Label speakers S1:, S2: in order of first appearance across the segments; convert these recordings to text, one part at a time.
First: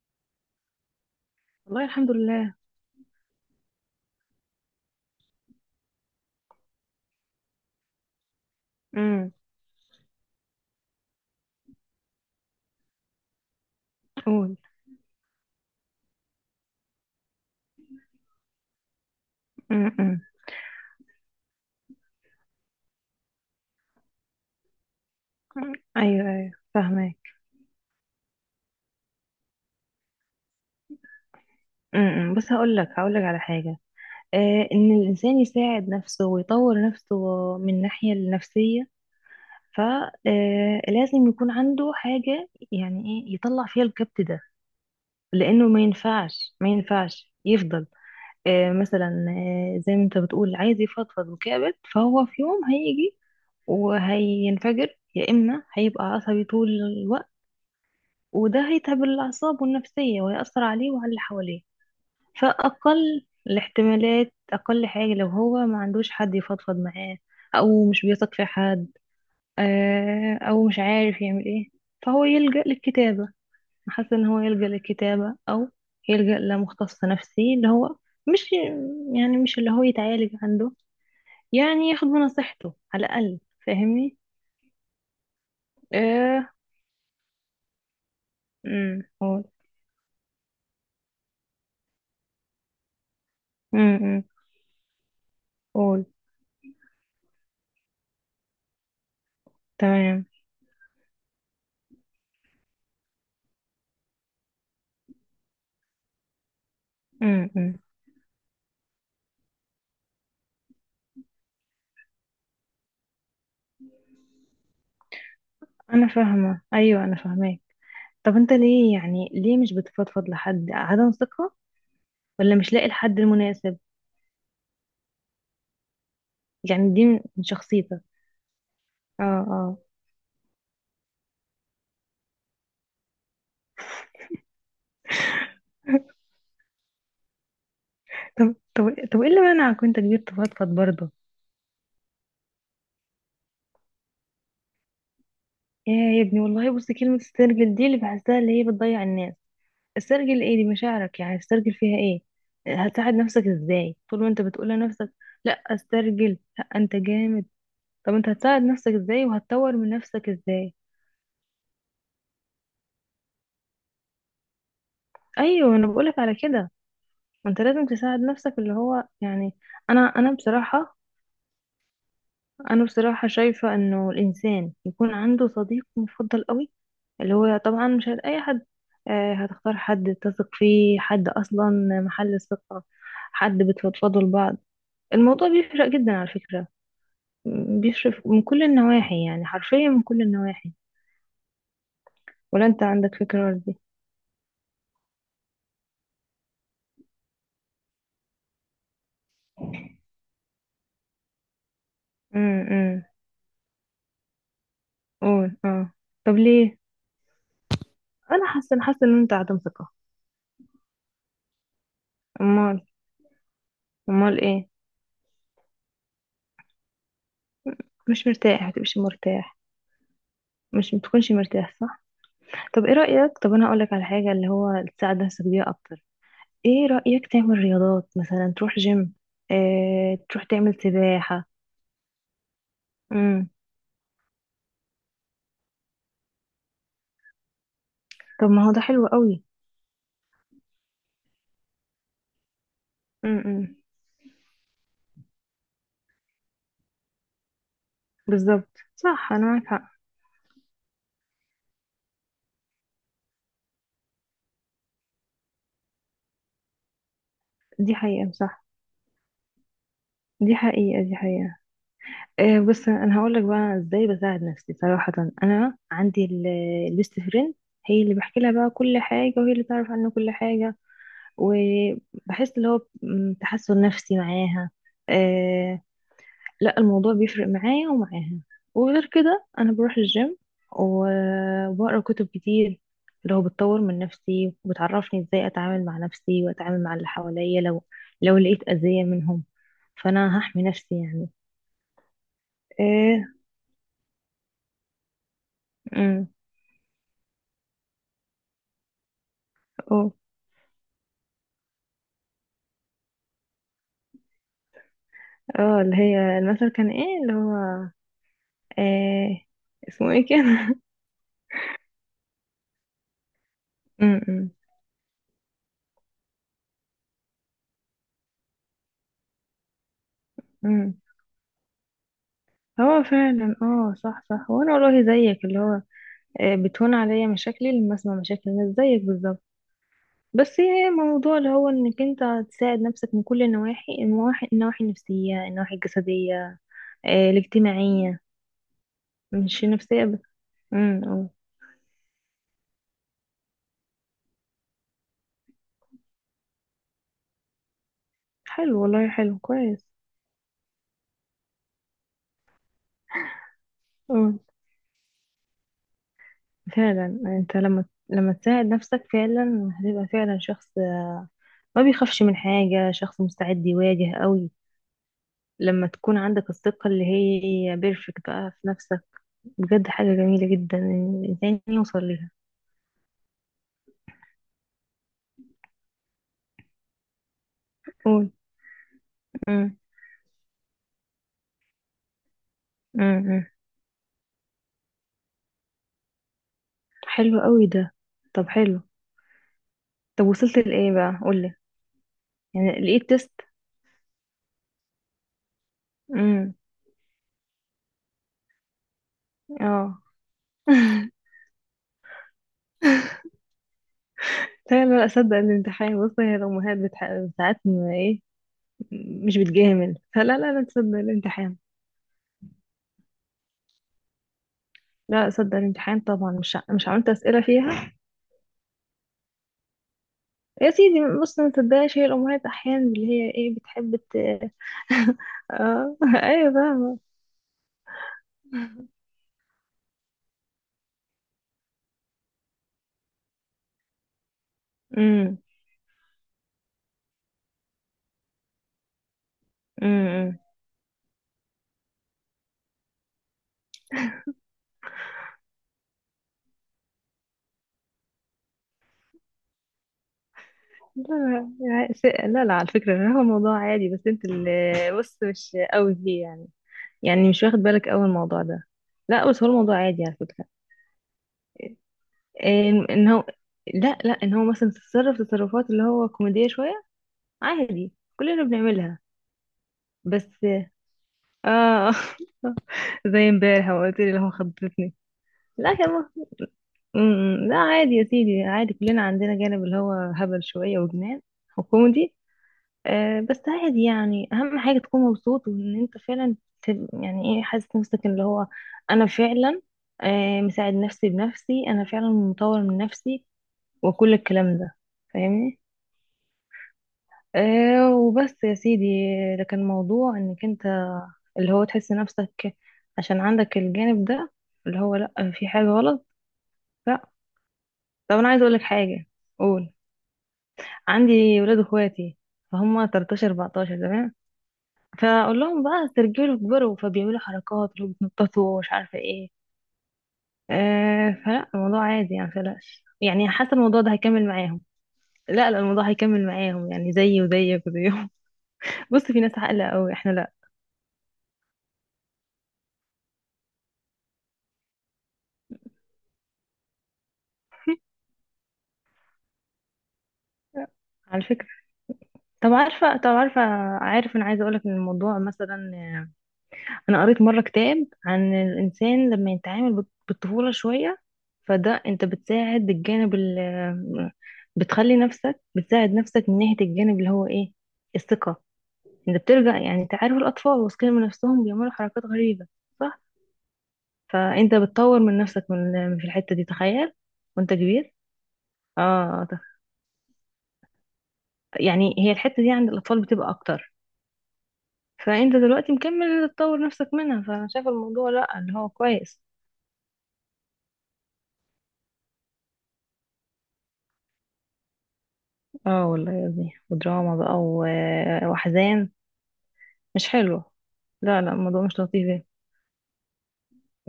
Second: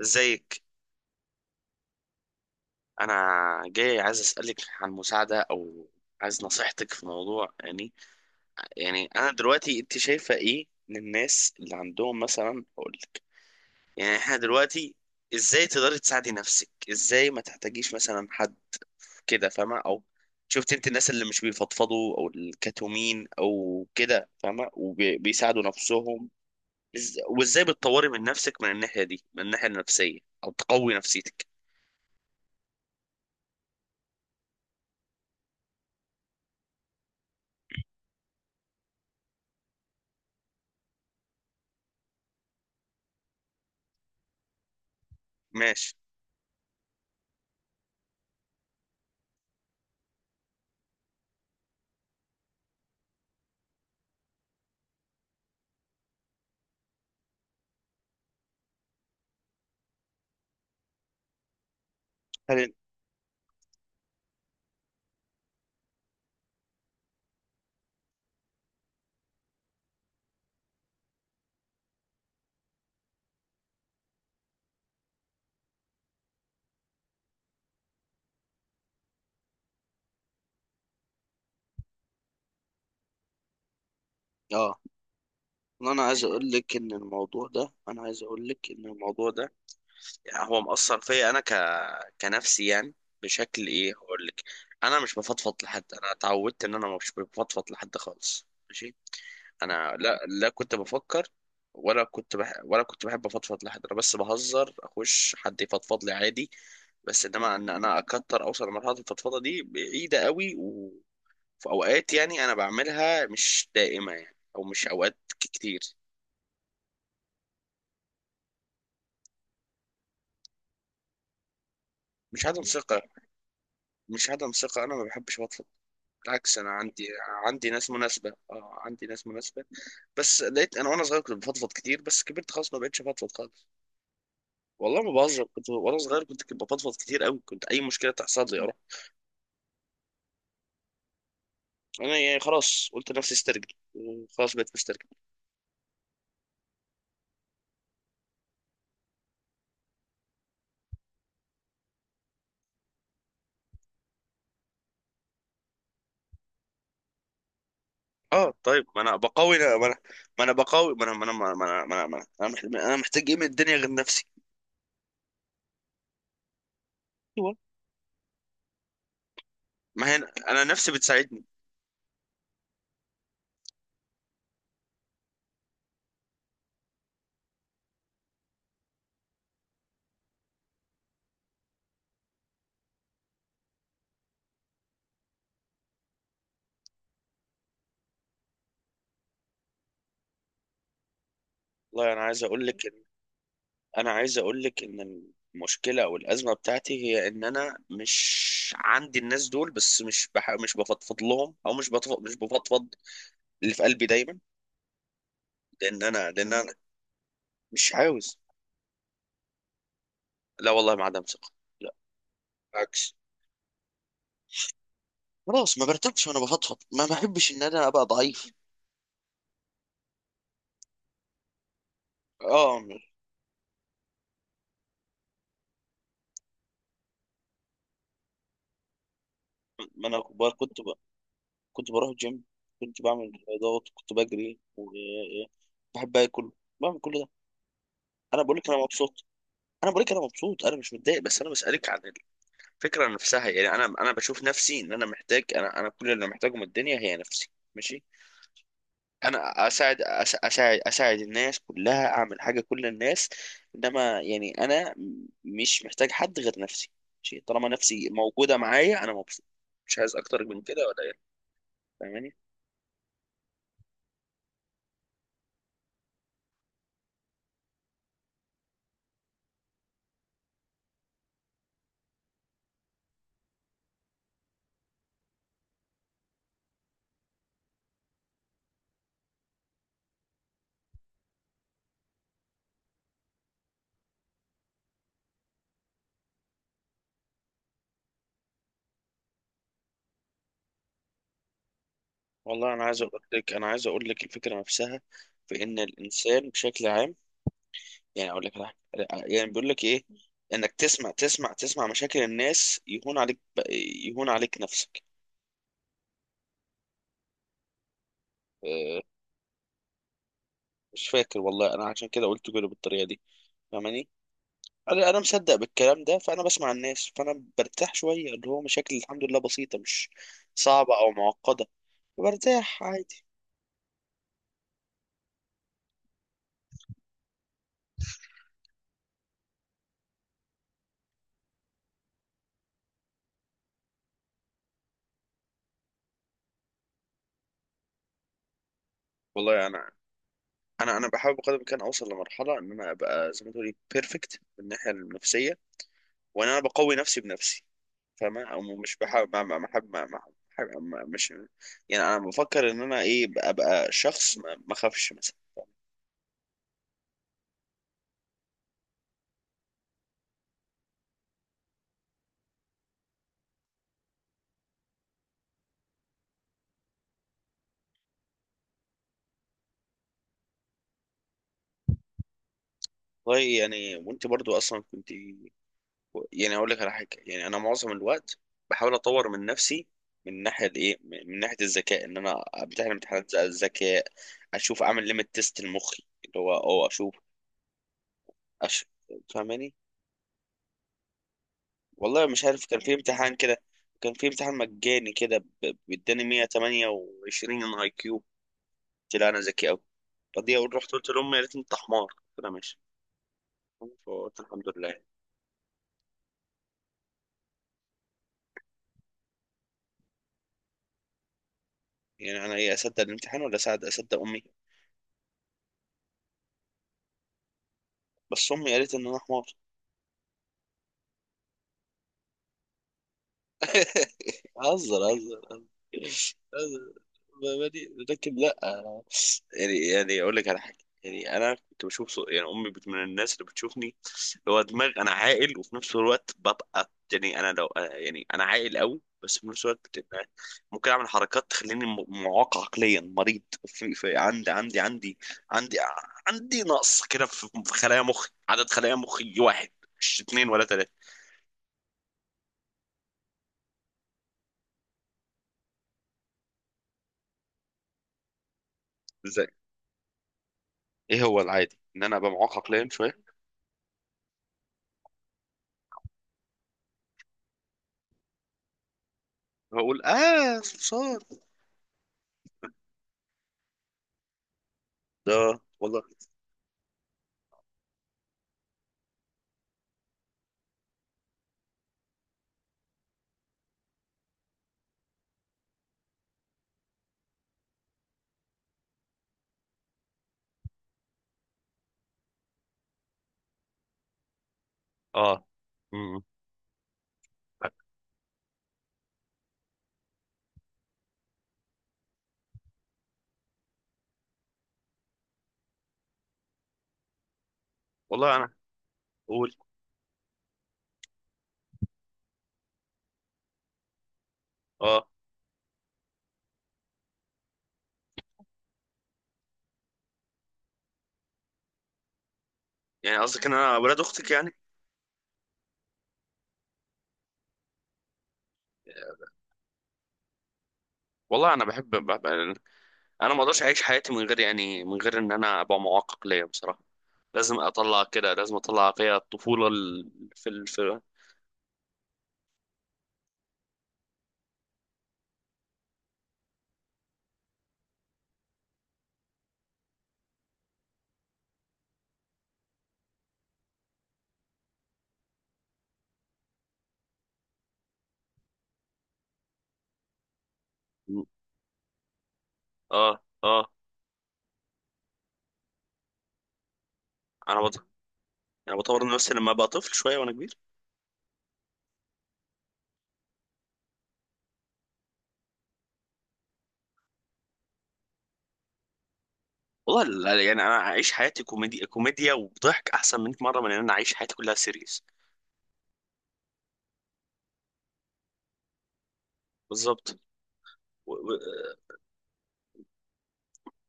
S1: ازيك؟
S2: والله الحمد لله.
S1: انا جاي عايز اسالك عن مساعده او عايز نصيحتك في موضوع، يعني
S2: امم.
S1: انا دلوقتي انت شايفه ايه من الناس اللي عندهم، مثلا اقول لك، يعني احنا
S2: قول.
S1: دلوقتي ازاي تقدري تساعدي نفسك، ازاي ما تحتاجيش مثلا حد، كده فاهمه؟ او
S2: امم.
S1: شفت انت الناس اللي مش بيفضفضوا او الكتومين او كده فاهمه وبيساعدوا
S2: ايوه
S1: نفسهم؟
S2: ايوه
S1: إز-
S2: فاهمك.
S1: وازاي بتطوري من نفسك من الناحيه دي، من الناحيه النفسيه او تقوي نفسيتك؟
S2: بس هقول لك على حاجه. ان الانسان يساعد نفسه ويطور نفسه من ناحيه النفسيه، فلازم يكون عنده حاجه، يعني ايه يطلع فيها الكبت ده. لانه ما
S1: ماشي.
S2: ينفعش ما ينفعش يفضل. مثلا، زي ما انت بتقول، عايز يفضفض وكابت، فهو في يوم هيجي وهينفجر، يا اما هيبقى عصبي طول الوقت. وده هيتعب الأعصاب والنفسية ويأثر عليه وعلى اللي حواليه.
S1: هل
S2: فأقل الاحتمالات، أقل حاجة، لو هو ما عندوش حد يفضفض معاه أو مش بيثق في حد، أو مش عارف يعمل إيه، فهو يلجأ للكتابة. حاسة إن هو يلجأ للكتابة، أو يلجأ لمختص نفسي اللي هو مش، يعني مش اللي هو يتعالج عنده، يعني ياخد بنصيحته على الأقل. فاهمني؟
S1: اه، انا عايز اقول
S2: آه.
S1: لك ان الموضوع ده، انا عايز اقول لك ان
S2: أمم.
S1: الموضوع
S2: قول.
S1: ده يعني هو مأثر فيا انا كنفسي، يعني بشكل ايه
S2: أمم، أمم.
S1: هقول لك. انا مش بفضفض لحد،
S2: قول.
S1: انا اتعودت ان انا مش بفضفض لحد خالص. ماشي. انا لا
S2: تمام
S1: لا كنت بفكر ولا كنت بحب افضفض لحد، انا بس بهزر، اخش حد يفضفض لي عادي، بس
S2: أمم،
S1: انما ان
S2: أمم.
S1: انا اكتر اوصل لمرحله الفضفضه دي بعيده قوي. وفي اوقات يعني انا بعملها، مش دائمه يعني او مش اوقات كتير.
S2: انا فاهمه، ايوه، انا فاهماك. طب انت ليه، يعني ليه مش بتفضفض لحد؟ عدم ثقه
S1: مش
S2: ولا
S1: عدم
S2: مش لاقي
S1: ثقة
S2: الحد المناسب؟
S1: مش عدم ثقة. أنا ما بحبش بطلب. بالعكس، أنا
S2: يعني دي
S1: عندي،
S2: من
S1: عندي ناس
S2: شخصيتك؟
S1: مناسبة، أه عندي
S2: اه،
S1: ناس مناسبة،
S2: اه.
S1: بس لقيت أنا وأنا صغير كنت بفضفض كتير، بس كبرت خلاص ما بقتش بفضفض خالص. والله ما بهزر، كنت وأنا صغير كنت بفضفض كتير أوي، كنت أي مشكلة تحصل
S2: طب
S1: لي أروح.
S2: طب طب ايه اللي منعك وانت كبير تفضفض برضه؟
S1: أنا يعني خلاص قلت لنفسي استرجل، وخلاص بقيت مسترجل.
S2: يا ابني، والله بص، كلمه استرجل دي اللي بحسها اللي هي بتضيع الناس. استرجل ايه؟ دي مشاعرك، يعني استرجل فيها ايه؟ هتساعد نفسك ازاي طول ما انت بتقول لنفسك لا استرجل، لا انت جامد؟ طب انت
S1: أه
S2: هتساعد
S1: طيب،
S2: نفسك ازاي وهتطور من نفسك
S1: ما أنا
S2: ازاي؟
S1: بقاوي، ما أنا ما أنا ما أنا ما أنا ما أنا أنا أنا محتاج إيه من الدنيا غير نفسي؟
S2: ايوه، انا بقولك على كده. ما
S1: أيوة.
S2: انت لازم تساعد نفسك، اللي هو يعني. انا
S1: ما هي
S2: انا
S1: أنا نفسي
S2: بصراحة،
S1: بتساعدني.
S2: انا بصراحة شايفة انه الانسان يكون عنده صديق مفضل قوي، اللي هو طبعا مش هت- اي حد. هتختار حد تثق فيه، حد اصلا محل الثقة، حد بتفضفضوا لبعض. الموضوع بيفرق جدا على فكرة. بيفرق من كل النواحي، يعني حرفيا من كل النواحي.
S1: والله أنا عايز أقول
S2: ولا انت
S1: لك،
S2: عندك فكرة دي؟
S1: انا عايز اقول لك ان المشكله او الازمه بتاعتي هي ان انا مش عندي الناس دول، بس مش بفضفض لهم، او مش
S2: امم،
S1: بفضفض اللي في قلبي دايما.
S2: قول، اه.
S1: لان
S2: طب
S1: انا
S2: ليه؟
S1: مش عاوز.
S2: انا حاسة ان انت عدم ثقة.
S1: لا والله، ما عدم ثقه. لا،
S2: امال؟
S1: بالعكس.
S2: امال ايه؟
S1: خلاص ما برتاحش وانا بفضفض، ما بحبش ان انا ابقى
S2: مش
S1: ضعيف.
S2: مرتاح، ما تبقاش مرتاح، مش بتكونش مرتاح، صح؟
S1: اه.
S2: طب ايه رأيك، طب انا هقول لك على حاجة اللي هو تساعد نفسك بيها اكتر. ايه رأيك تعمل رياضات، مثلا تروح جيم،
S1: ما
S2: اه
S1: انا
S2: تروح
S1: ب-
S2: تعمل
S1: كنت ب...
S2: سباحة؟
S1: كنت بروح جيم، كنت بعمل
S2: امم.
S1: رياضات، كنت بجري وبحب اكل، بعمل كل ده. انا
S2: طب
S1: بقول
S2: ما
S1: لك
S2: هو
S1: انا
S2: ده حلو
S1: مبسوط.
S2: قوي.
S1: انا بقول لك انا مبسوط، انا مش متضايق، بس انا بسالك عن الفكرة نفسها يعني.
S2: امم
S1: أنا بشوف نفسي إن أنا محتاج، أنا كل اللي محتاجه من الدنيا هي نفسي. ماشي.
S2: بالظبط، صح، انا
S1: أنا
S2: معاك حق.
S1: أساعد الناس كلها، أعمل حاجة كل الناس. إنما يعني أنا مش محتاج حد غير نفسي. ماشي، طالما
S2: دي
S1: نفسي
S2: حقيقة،
S1: موجودة
S2: صح.
S1: معايا أنا مبسوط، مش عايز أكتر
S2: دي
S1: من كده
S2: حقيقة،
S1: ولا إيه؟
S2: دي حقيقة.
S1: فاهماني.
S2: بس انا هقول لك بقى ازاي بساعد نفسي صراحة. انا البيست فريند هي اللي بحكي لها بقى كل حاجة، وهي اللي تعرف عني كل حاجة. وبحس اللي هو تحسن نفسي معاها. آه. لا الموضوع بيفرق معايا ومعاها. وغير كده انا بروح الجيم و- وبقرا كتب كتير، اللي هو بتطور من نفسي وبتعرفني ازاي اتعامل مع نفسي واتعامل مع اللي حواليا، لو لقيت اذية منهم، فانا هحمي نفسي يعني.
S1: والله أنا عايز أقول
S2: ايه؟
S1: لك، الفكرة نفسها في إن
S2: امم،
S1: الإنسان بشكل عام، يعني أقول لك على حاجة. يعني بيقول لك إيه،
S2: اه،
S1: إنك تسمع تسمع مشاكل الناس يهون عليك، يهون عليك نفسك.
S2: اه، اللي هي المثل كان ايه اللي هو؟
S1: آه،
S2: ايه اسمه ايه كان؟
S1: مش فاكر والله. انا عشان كده قلت كده بالطريقه دي. فاهماني؟ انا مصدق بالكلام ده، فانا بسمع الناس فانا برتاح شويه، اللي هو مشاكل الحمد لله بسيطه، مش صعبه
S2: امم.
S1: او معقده، برتاح
S2: هو
S1: عادي.
S2: فعلا اه، صح، صح. وانا والله زيك اللي هو، بتهون عليا مشاكلي لما اسمع مشاكل الناس زيك بالظبط. بس هي موضوع اللي هو انك انت تساعد نفسك من كل النواحي، النواحي النفسية، النواحي الجسدية، الاجتماعية، مش
S1: والله انا،
S2: النفسية بس. امم، اه.
S1: بحاول بقدر الامكان اوصل لمرحله ان انا ابقى زي ما تقولي بيرفكت من الناحيه النفسيه، وان انا بقوي نفسي بنفسي، فاهمه؟ او
S2: حلو
S1: مش
S2: والله،
S1: بحاول
S2: حلو كويس.
S1: مش، يعني انا بفكر ان انا ايه، ابقى، أبقى
S2: اه
S1: شخص ما اخافش مثلا.
S2: فعلا، انت لما تساعد نفسك فعلا هتبقى فعلا شخص ما بيخافش من حاجة، شخص مستعد يواجه قوي. لما تكون عندك الثقة اللي هي بيرفكت بقى في نفسك، بجد حاجة جميلة جدا إن الإنسان يوصل ليها.
S1: والله يعني، وانت برضو اصلا كنت، يعني هقول لك على حاجه. يعني انا معظم
S2: قول.
S1: الوقت بحاول اطور من
S2: أمم،
S1: نفسي من ناحيه الايه، من ناحيه الذكاء، ان انا امتحن
S2: أمم،
S1: امتحانات
S2: أمم.
S1: الذكاء، اشوف، اعمل ليميت تيست لمخي، اللي هو اه اشوف
S2: حلو قوي ده. طب حلو.
S1: أش... فاهماني؟
S2: طب وصلت لإيه بقى؟ قولي.
S1: والله مش عارف، كان
S2: يعني
S1: في
S2: لقيت تيست؟
S1: امتحان كده، كان في امتحان مجاني كده بيداني
S2: امم.
S1: 128 اي كيو. قلت لا انا ذكي قوي.
S2: اه.
S1: فدي رحت قلت لهم، يا ريت انت حمار، قلت لها ماشي. فقلت الحمد
S2: لا
S1: لله.
S2: لا لا، صدق الامتحان. بص هي الأمهات بتح... ساعات ما إيه، مش بتجامل، فلا لا لا، تصدق الامتحان.
S1: يعني انا ايه، اصدق الامتحان ولا اصدق امي؟
S2: لا صدق الامتحان طبعا. مش عملت أسئلة فيها؟
S1: بس امي قالت ان انا حمار.
S2: يا سيدي، بص، ما تصدقش. هي الأمهات أحيانا اللي هي إيه، بتحب ت...
S1: هزر، هزر،
S2: اه أيوة،
S1: هزر.
S2: فاهمة.
S1: ما- ما دي- لكن لا أنا- يعني، اقول لك على حاجه. يعني انا كنت بشوف يعني امي من الناس اللي بتشوفني اللي هو دماغ، انا عاقل، وفي نفس الوقت ببقى، يعني انا لو، يعني انا عاقل قوي، بس في نفس الوقت بتبقى
S2: امم.
S1: ممكن اعمل حركات تخليني معاق عقليا، مريض في، في، عندي عندي نقص كده في خلايا مخي، عدد خلايا مخي واحد، مش اتنين ولا تلاته.
S2: لا لا لا لا، على فكرة، هو موضوع عادي، بس انت اللي بص مش قوي فيه يعني. يعني مش واخد بالك قوي الموضوع ده. لا بس هو الموضوع عادي على فكرة.
S1: ايه هو العادي؟ ان انا ابقى معقق
S2: ان
S1: لايم
S2: إن
S1: شويه؟
S2: هو، لا لا، ان هو مثلا تتصرف تصرفات اللي هو كوميدية شوية، عادي كلنا بنعملها.
S1: هقول
S2: بس
S1: اه صرصار
S2: اه زي امبارح ما قلت لي اللي هو خضتني.
S1: ده؟
S2: لا يا
S1: والله.
S2: ما. لا عادي يا سيدي، عادي كلنا عندنا جانب اللي هو هبل شوية وجنان وكوميدي. بس عادي يعني. اهم حاجه تكون مبسوط وان انت فعلا يعني ايه، حاسس نفسك اللي هو انا فعلا، مساعد نفسي بنفسي، انا فعلا مطور من نفسي وكل الكلام ده.
S1: اه.
S2: فاهمني؟
S1: مم.
S2: وبس يا سيدي. لكن موضوع انك انت اللي هو تحس نفسك عشان عندك الجانب ده اللي هو، لا، في حاجه غلط، لا. طب انا
S1: والله
S2: عايز
S1: انا،
S2: اقول لك حاجه.
S1: اقول.
S2: قول. عندي ولاد اخواتي، فهم 13 14، تمام؟
S1: اه.
S2: فاقول لهم بقى استرجلوا، كبروا، فبيعملوا حركات اللي هو بيتنططوا ومش عارفه ايه. فلا الموضوع عادي يعني، متقلقش،
S1: يعني
S2: يعني
S1: قصدك
S2: حاسه
S1: ان انا
S2: الموضوع ده
S1: ولاد
S2: هيكمل
S1: اختك يعني؟
S2: معاهم. لا لا، الموضوع هيكمل معاهم، يعني زيي وزيك وزيهم. بص في ناس عاقله قوي، احنا لا.
S1: والله انا بحب انا ما اقدرش اعيش حياتي من غير، يعني من غير ان انا ابقى معقق ليا بصراحه. لازم اطلع كده، لازم اطلع فيها الطفوله في،
S2: على فكره. طب عارفه. عارف انا عايزه اقولك ان الموضوع مثلا، انا قريت مره كتاب عن الانسان لما يتعامل بالطفوله شويه. فده انت بتساعد بالجانب ال، بتخلي نفسك بتساعد نفسك من ناحيه الجانب اللي هو ايه؟ الثقه. انت بترجع، يعني انت عارف الاطفال واثقين من نفسهم بيعملوا حركات غريبه، صح؟
S1: اه اه.
S2: فانت بتطور من نفسك من في الحته دي، تخيل، وانت
S1: انا بط...
S2: كبير.
S1: انا بطور من
S2: اه
S1: نفسي لما
S2: تخ-
S1: ابقى طفل شويه وانا كبير.
S2: يعني هي الحته دي عند الاطفال بتبقى اكتر، فانت دلوقتي مكمل تطور نفسك منها. فانا شايفه الموضوع لا، اللي هو كويس.
S1: والله يعني انا اعيش حياتي كوميديا، كوميديا وضحك احسن 100 مره من ان انا اعيش حياتي كلها سيريس.
S2: اه والله يا ابني، ودراما بقى واحزان، مش
S1: بالظبط.
S2: حلو. لا لا، الموضوع
S1: ايوه.
S2: مش لطيف يعني.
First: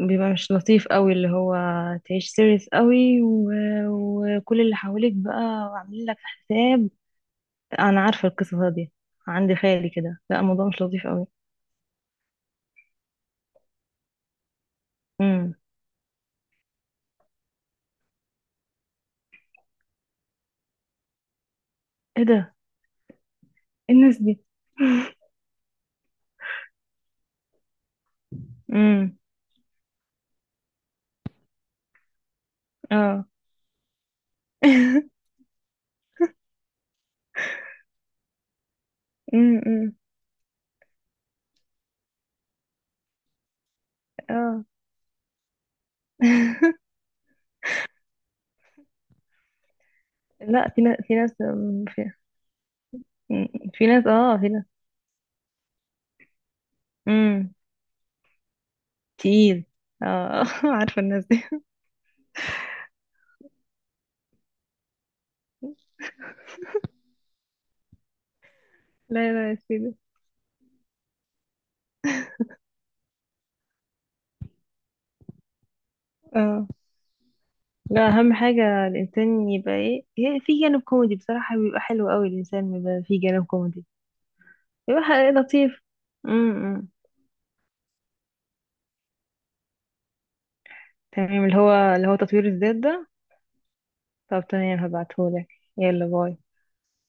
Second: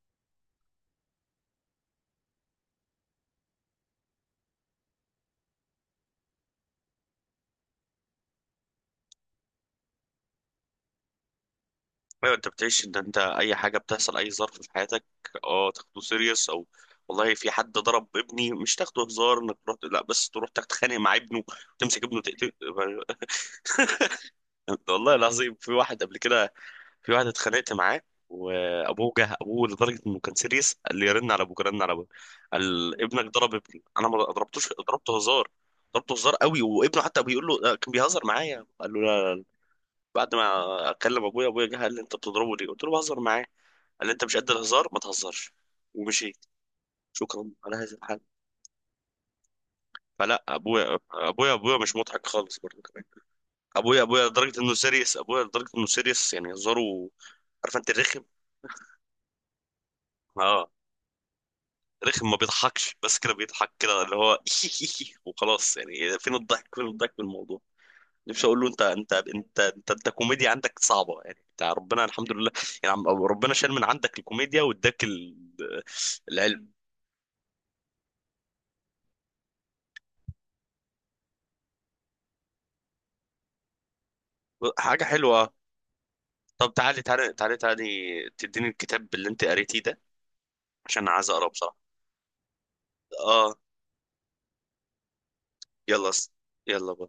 S2: بيبقى مش لطيف قوي اللي هو تعيش سيريس قوي و... وكل اللي حواليك بقى عاملين لك حساب. انا عارفه القصه دي، عندي خالي كده. لا الموضوع مش لطيف قوي.
S1: انت بتعيش ان انت اي حاجه بتحصل، اي ظرف في حياتك،
S2: امم.
S1: اه تاخده سيريس؟ او والله في حد ضرب ابني مش تاخده هزار انك تروح، لا، بس تروح تتخانق مع ابنه، تمسك ابنه
S2: ايه
S1: تقتل.
S2: ده؟ إيه الناس دي؟
S1: والله العظيم، في واحد قبل كده، في واحد اتخانقت معاه، وابوه
S2: امم،
S1: جه، ابوه لدرجه انه كان سيريس، قال لي رن على ابوك، رن على ابوك. قال ابنك
S2: اه
S1: ضرب ابني. انا ما ضربتوش، ضربته هزار، ضربته هزار قوي، وابنه حتى بيقول له آه، كان بيهزر معايا، قال له لا.
S2: امم، أمم.
S1: بعد ما اكلم ابويا، ابويا جه قال لي انت بتضربه ليه؟ قلت له بهزر معاه. قال لي انت مش قد
S2: اه
S1: الهزار ما تهزرش. ومشيت. شكرا على هذا الحل. فلا
S2: لا في ناس،
S1: ابويا،
S2: في ناس أم،
S1: مش
S2: في,
S1: مضحك خالص برضه كمان.
S2: أم، في
S1: ابويا
S2: ناس،
S1: ابويا
S2: في
S1: لدرجه
S2: ناس.
S1: انه سيريس، يعني هزاره،
S2: امم.
S1: عارف انت الرخم؟
S2: تقيل. اه
S1: اه،
S2: عارفه الناس دي.
S1: رخم ما بيضحكش، بس كده بيضحك كده اللي هو وخلاص. يعني فين الضحك، فين الضحك في الموضوع؟ نفسي اقول له انت،
S2: لا لا يا سيدي.
S1: انت كوميديا عندك صعبه يعني. انت ربنا الحمد لله، يعني ربنا شال من عندك الكوميديا واداك
S2: اه.
S1: العلم.
S2: لا اهم حاجة الانسان يبقى ايه، هي في جانب كوميدي بصراحة، بيبقى حلو قوي الانسان بيبقى في جانب كوميدي، بيبقى
S1: حاجه
S2: ح-
S1: حلوه.
S2: لطيف.
S1: طب
S2: امم.
S1: تعالي، تديني الكتاب اللي انت قريتيه ده، عشان عايز
S2: تمام،
S1: اقراه
S2: اللي هو
S1: بصراحة.
S2: اللي هو تطوير الذات ده.
S1: اه.
S2: طب تمام، هبعتهولك. يلا
S1: يلا.
S2: باي.
S1: يلا.